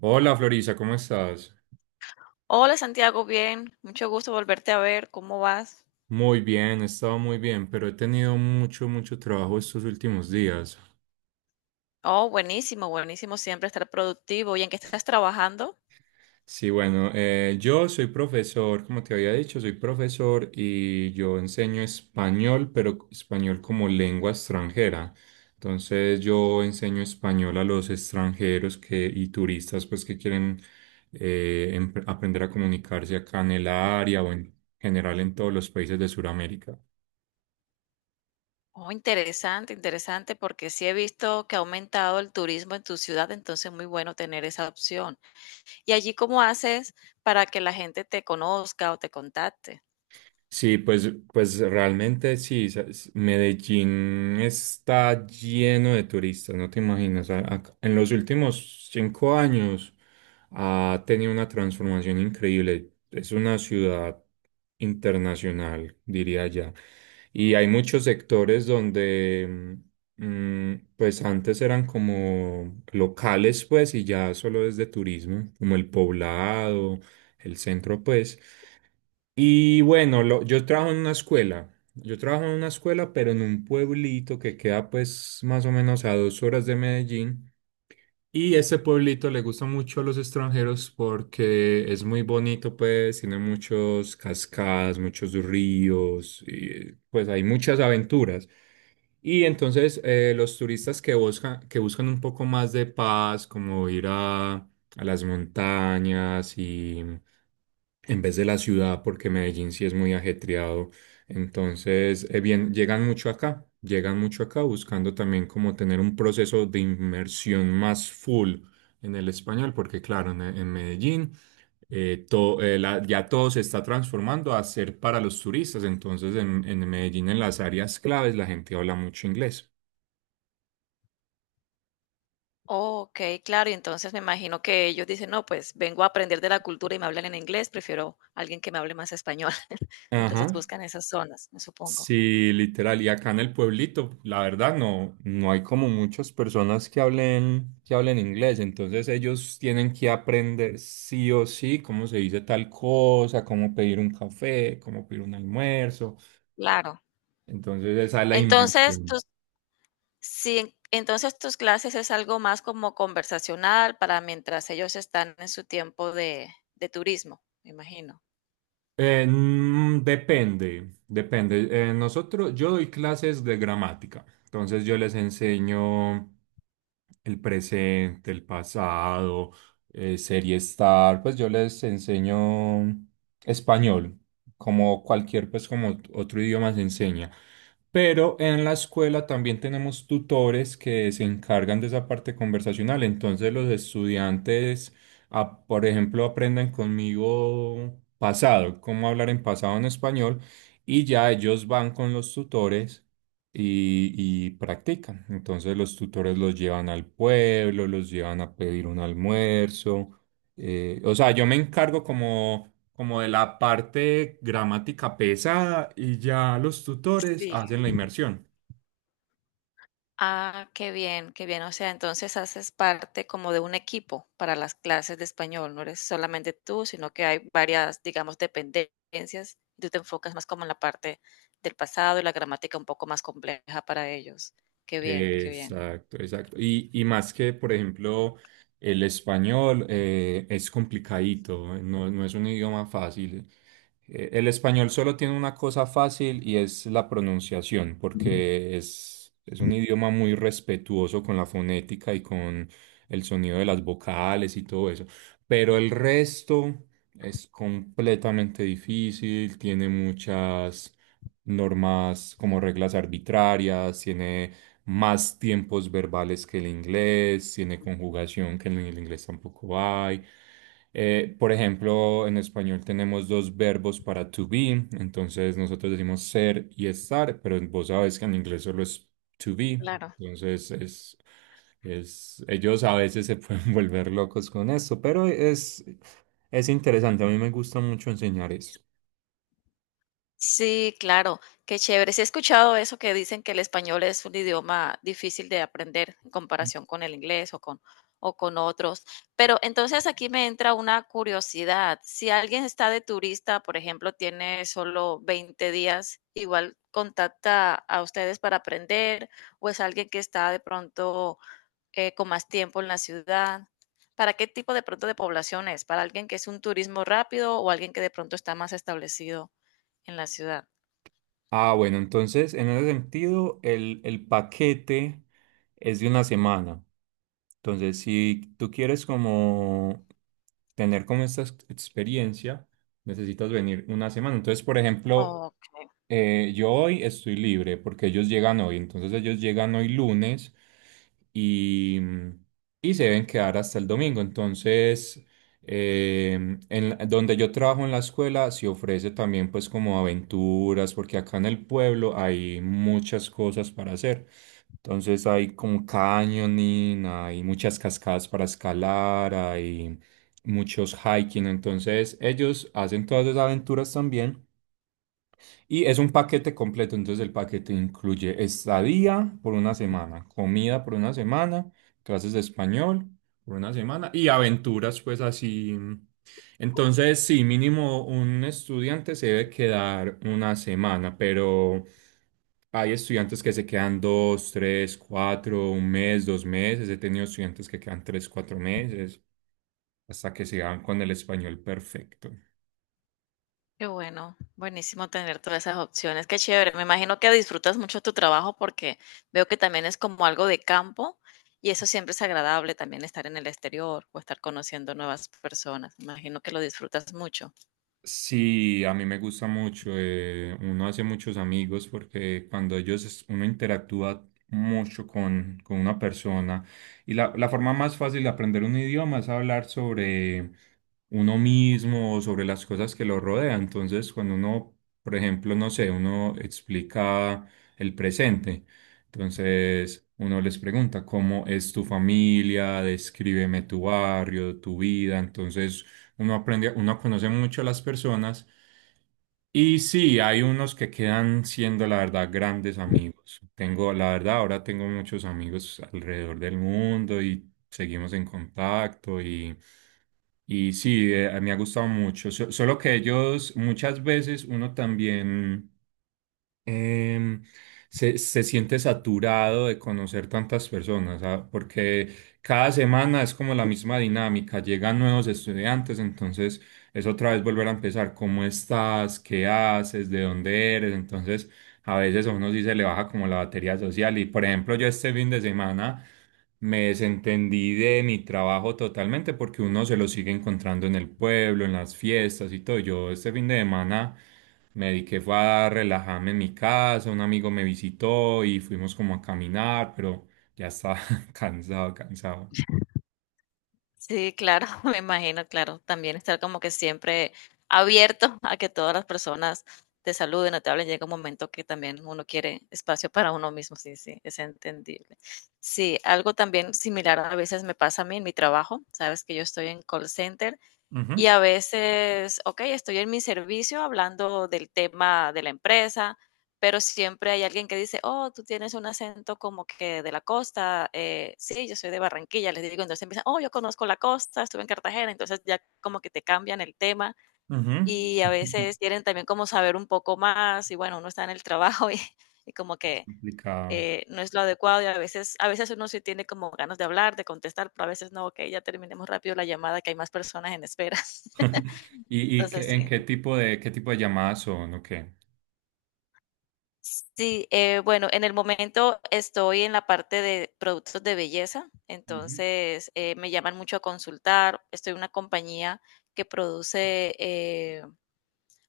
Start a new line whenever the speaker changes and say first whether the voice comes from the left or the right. right: Hola Florisa, ¿cómo estás?
left: Hola Santiago, bien, mucho gusto volverte a ver, ¿cómo vas?
right: Muy bien, he estado muy bien, pero he tenido mucho, mucho trabajo estos últimos días.
left: Oh, buenísimo, buenísimo siempre estar productivo. ¿Y en qué estás trabajando?
right: Sí, bueno, yo soy profesor, como te había dicho, soy profesor y yo enseño español, pero español como lengua extranjera. Entonces yo enseño español a los extranjeros y turistas pues que quieren aprender a comunicarse acá en el área o en general en todos los países de Sudamérica.
left: Oh, interesante, interesante, porque sí he visto que ha aumentado el turismo en tu ciudad, entonces muy bueno tener esa opción. ¿Y allí cómo haces para que la gente te conozca o te contacte?
right: Sí, pues, pues realmente sí, Medellín está lleno de turistas, no te imaginas. En los últimos 5 años ha tenido una transformación increíble. Es una ciudad internacional, diría ya. Y hay muchos sectores donde, mm, pues antes eran como locales, pues, y ya solo es de turismo, como el Poblado, el centro, pues. Y bueno, yo trabajo en una escuela. Yo trabajo en una escuela, pero en un pueblito que queda pues más o menos a 2 horas de Medellín. Y ese pueblito le gusta mucho a los extranjeros porque es muy bonito, pues tiene muchos cascadas, muchos ríos, y pues hay muchas aventuras. Y entonces los turistas que buscan, un poco más de paz, como ir a las montañas y en vez de la ciudad, porque Medellín sí es muy ajetreado. Entonces, bien, llegan mucho acá buscando también como tener un proceso de inmersión más full en el español, porque claro, en Medellín ya todo se está transformando a ser para los turistas. Entonces, en Medellín, en las áreas claves, la gente habla mucho inglés.
left: Oh, ok, claro, y entonces me imagino que ellos dicen: no, pues vengo a aprender de la cultura y me hablan en inglés, prefiero alguien que me hable más español. Entonces
right: Ajá,
left: buscan esas zonas, me supongo.
right: sí, literal. Y acá en el pueblito, la verdad, no, no hay como muchas personas que hablen, inglés. Entonces ellos tienen que aprender sí o sí cómo se dice tal cosa, cómo pedir un café, cómo pedir un almuerzo.
left: Claro.
right: Entonces esa es la
left: Entonces,
right: inversión.
left: tus sí, entonces, tus clases es algo más como conversacional para mientras ellos están en su tiempo de turismo, me imagino.
right: Depende, depende. Nosotros, yo doy clases de gramática, entonces yo les enseño el presente, el pasado, ser y estar, pues yo les enseño español, como cualquier, pues como otro idioma se enseña. Pero en la escuela también tenemos tutores que se encargan de esa parte conversacional, entonces los estudiantes por ejemplo, aprendan conmigo pasado, cómo hablar en pasado en español, y ya ellos van con los tutores y, y practican. Entonces los tutores los llevan al pueblo, los llevan a pedir un almuerzo. O sea, yo me encargo como, de la parte gramática pesada y ya los tutores
left: Sí.
right: hacen la inmersión.
left: Ah, qué bien, qué bien. O sea, entonces haces parte como de un equipo para las clases de español. No eres solamente tú, sino que hay varias, digamos, dependencias. Y tú te enfocas más como en la parte del pasado y la gramática un poco más compleja para ellos. Qué bien, qué bien.
right: Exacto, exacto. Y más que, por ejemplo, el español es complicadito, no, no es un idioma fácil. El español solo tiene una cosa fácil y es la pronunciación, porque es un idioma muy respetuoso con la fonética y con el sonido de las vocales y todo eso. Pero el resto es completamente difícil, tiene muchas normas como reglas arbitrarias, tiene más tiempos verbales que el inglés, tiene conjugación que en el inglés tampoco hay. Por ejemplo, en español tenemos dos verbos para to be, entonces nosotros decimos ser y estar, pero vos sabes que en inglés solo es to be,
left: Claro.
right: entonces ellos a veces se pueden volver locos con esto, pero es interesante, a mí me gusta mucho enseñar eso.
left: Sí, claro, qué chévere. Sí he escuchado eso que dicen que el español es un idioma difícil de aprender en comparación con el inglés o con otros. Pero entonces aquí me entra una curiosidad. Si alguien está de turista, por ejemplo, tiene solo 20 días, ¿igual contacta a ustedes para aprender o es alguien que está de pronto con más tiempo en la ciudad? ¿Para qué tipo de pronto de población es? ¿Para alguien que es un turismo rápido o alguien que de pronto está más establecido en la ciudad?
right: Ah, bueno, entonces en ese sentido, el paquete es de una semana. Entonces, si tú quieres como tener como esta experiencia, necesitas venir una semana. Entonces, por ejemplo,
left: Okey,
right: yo hoy estoy libre porque ellos llegan hoy. Entonces, ellos llegan hoy lunes y, mm, y se deben quedar hasta el domingo. Entonces, eh, donde yo trabajo en la escuela, se ofrece también pues como aventuras, porque acá en el pueblo hay muchas cosas para hacer. Entonces hay como canyoning, hay muchas cascadas para escalar, hay muchos hiking. Entonces ellos hacen todas esas aventuras también. Y es un paquete completo, entonces el paquete incluye estadía por una semana, comida por una semana, clases de español por una semana y aventuras, pues así. Entonces, sí, mínimo un estudiante se debe quedar una semana, pero hay estudiantes que se quedan dos, tres, cuatro, un mes, 2 meses. He tenido estudiantes que quedan 3, 4 meses hasta que se dan con el español perfecto.
left: qué bueno, buenísimo tener todas esas opciones, qué chévere. Me imagino que disfrutas mucho tu trabajo porque veo que también es como algo de campo y eso siempre es agradable, también estar en el exterior o estar conociendo nuevas personas. Me imagino que lo disfrutas mucho.
right: Sí, a mí me gusta mucho. Uno hace muchos amigos porque cuando ellos, uno interactúa mucho con una persona. Y la forma más fácil de aprender un idioma es hablar sobre uno mismo o sobre las cosas que lo rodean. Entonces, cuando uno, por ejemplo, no sé, uno explica el presente. Entonces, uno les pregunta, ¿cómo es tu familia? Descríbeme tu barrio, tu vida. Entonces, uno aprende, uno conoce mucho a las personas y sí, hay unos que quedan siendo, la verdad, grandes amigos. Tengo, la verdad, ahora tengo muchos amigos alrededor del mundo y seguimos en contacto y sí, me ha gustado mucho. Solo que ellos muchas veces uno también em, se siente saturado de conocer tantas personas, porque cada semana es como la misma dinámica, llegan nuevos estudiantes, entonces es otra vez volver a empezar. ¿Cómo estás? ¿Qué haces? ¿De dónde eres? Entonces a veces a uno sí se le baja como la batería social, y por ejemplo yo este fin de semana me desentendí de mi trabajo totalmente porque uno se lo sigue encontrando en el pueblo, en las fiestas y todo. Yo este fin de semana me dediqué fue a relajarme en mi casa, un amigo me visitó y fuimos como a caminar, pero ya estaba cansado, cansado.
left: Sí, claro, me imagino, claro. También estar como que siempre abierto a que todas las personas te saluden o te hablen. Llega un momento que también uno quiere espacio para uno mismo. Sí, sí, es entendible. Sí, algo también similar a veces me pasa a mí en mi trabajo. Sabes que yo estoy en call center
right: Ujú,
left: y a veces, ok, estoy en mi servicio hablando del tema de la empresa, pero siempre hay alguien que dice: oh, tú tienes un acento como que de la costa. Eh, sí, yo soy de Barranquilla, les digo. Entonces empiezan: oh, yo conozco la costa, estuve en Cartagena. Entonces ya como que te cambian el tema
right: ujú.
left: y a veces quieren también como saber un poco más y bueno, uno está en el trabajo y como
right: Es
left: que
right: complicado.
left: no es lo adecuado y a veces uno sí tiene como ganas de hablar, de contestar, pero a veces no, ok, ya terminemos rápido la llamada que hay más personas en espera.
right: ¿Y, y
left: Entonces,
right: qué- en
left: sí.
right: qué tipo de llamadas son o qué?
left: Sí, bueno, en el momento estoy en la parte de productos de belleza,
right: Ujú.
left: entonces me llaman mucho a consultar. Estoy en una compañía que produce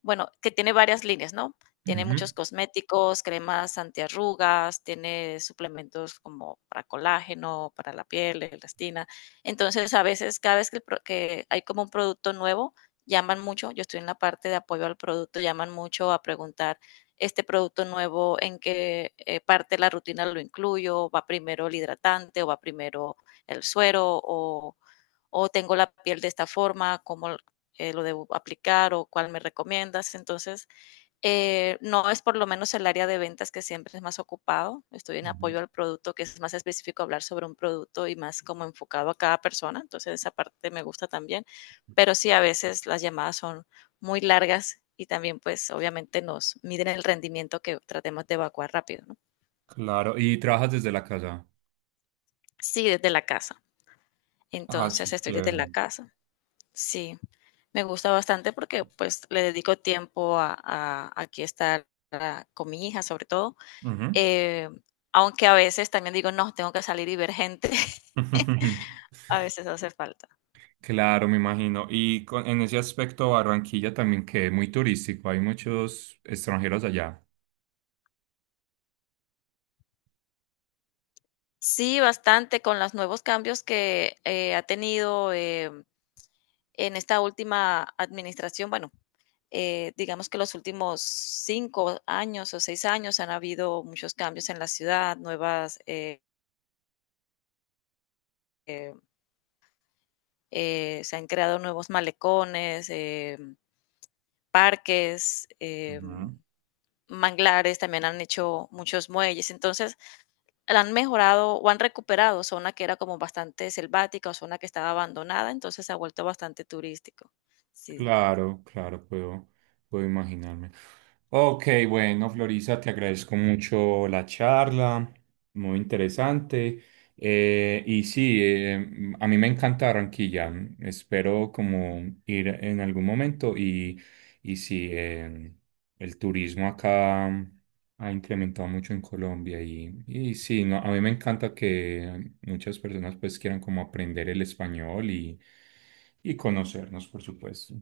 left: bueno, que tiene varias líneas, ¿no? Tiene muchos cosméticos, cremas antiarrugas, tiene suplementos como para colágeno, para la piel, elastina. Entonces, a veces, cada vez que, que hay como un producto nuevo, llaman mucho. Yo estoy en la parte de apoyo al producto, llaman mucho a preguntar: este producto nuevo, ¿en qué parte de la rutina lo incluyo? ¿Va primero el hidratante o va primero el suero? O tengo la piel de esta forma, ¿cómo, lo debo aplicar o cuál me recomiendas? Entonces, no es por lo menos el área de ventas que siempre es más ocupado. Estoy en
right: Ujú.
left: apoyo al producto, que es más específico hablar sobre un producto y más como enfocado a cada persona. Entonces, esa parte me gusta también. Pero sí, a veces las llamadas son muy largas y también, pues, obviamente nos miden el rendimiento que tratemos de evacuar rápido, ¿no?
right: Claro, ¿y trabajas desde la casa?
left: Sí, desde la casa.
right: Ah, eso
left: Entonces,
right: es
left: estoy desde
right: chévere.
left: la casa. Sí, me gusta bastante porque pues le dedico tiempo a- aquí estar ah, con mi hija sobre todo,
right: Ujú.
left: eh, aunque a veces también digo: no, tengo que salir y ver gente, a veces hace falta.
right: Claro, me imagino. Y en ese aspecto, Barranquilla también que muy turístico, hay muchos extranjeros allá.
left: Sí, bastante con los nuevos cambios que ha tenido en esta última administración. Bueno, digamos que los últimos 5 años o 6 años han habido muchos cambios en la ciudad, nuevas... eh, se han creado nuevos malecones, parques,
right: Ujú.
left: manglares, también han hecho muchos muelles, entonces han mejorado o han recuperado zona que era como bastante selvática o zona que estaba abandonada, entonces se ha vuelto bastante turístico. Sí.
right: Claro, claro, puedo imaginarme. Ok, bueno, Florisa, te agradezco mucho la charla, muy interesante. Y sí, a mí me encanta Barranquilla. Espero como ir en algún momento y el turismo acá ha incrementado mucho en Colombia y no, a mí me encanta que muchas personas pues quieran como aprender el español y conocernos, por supuesto.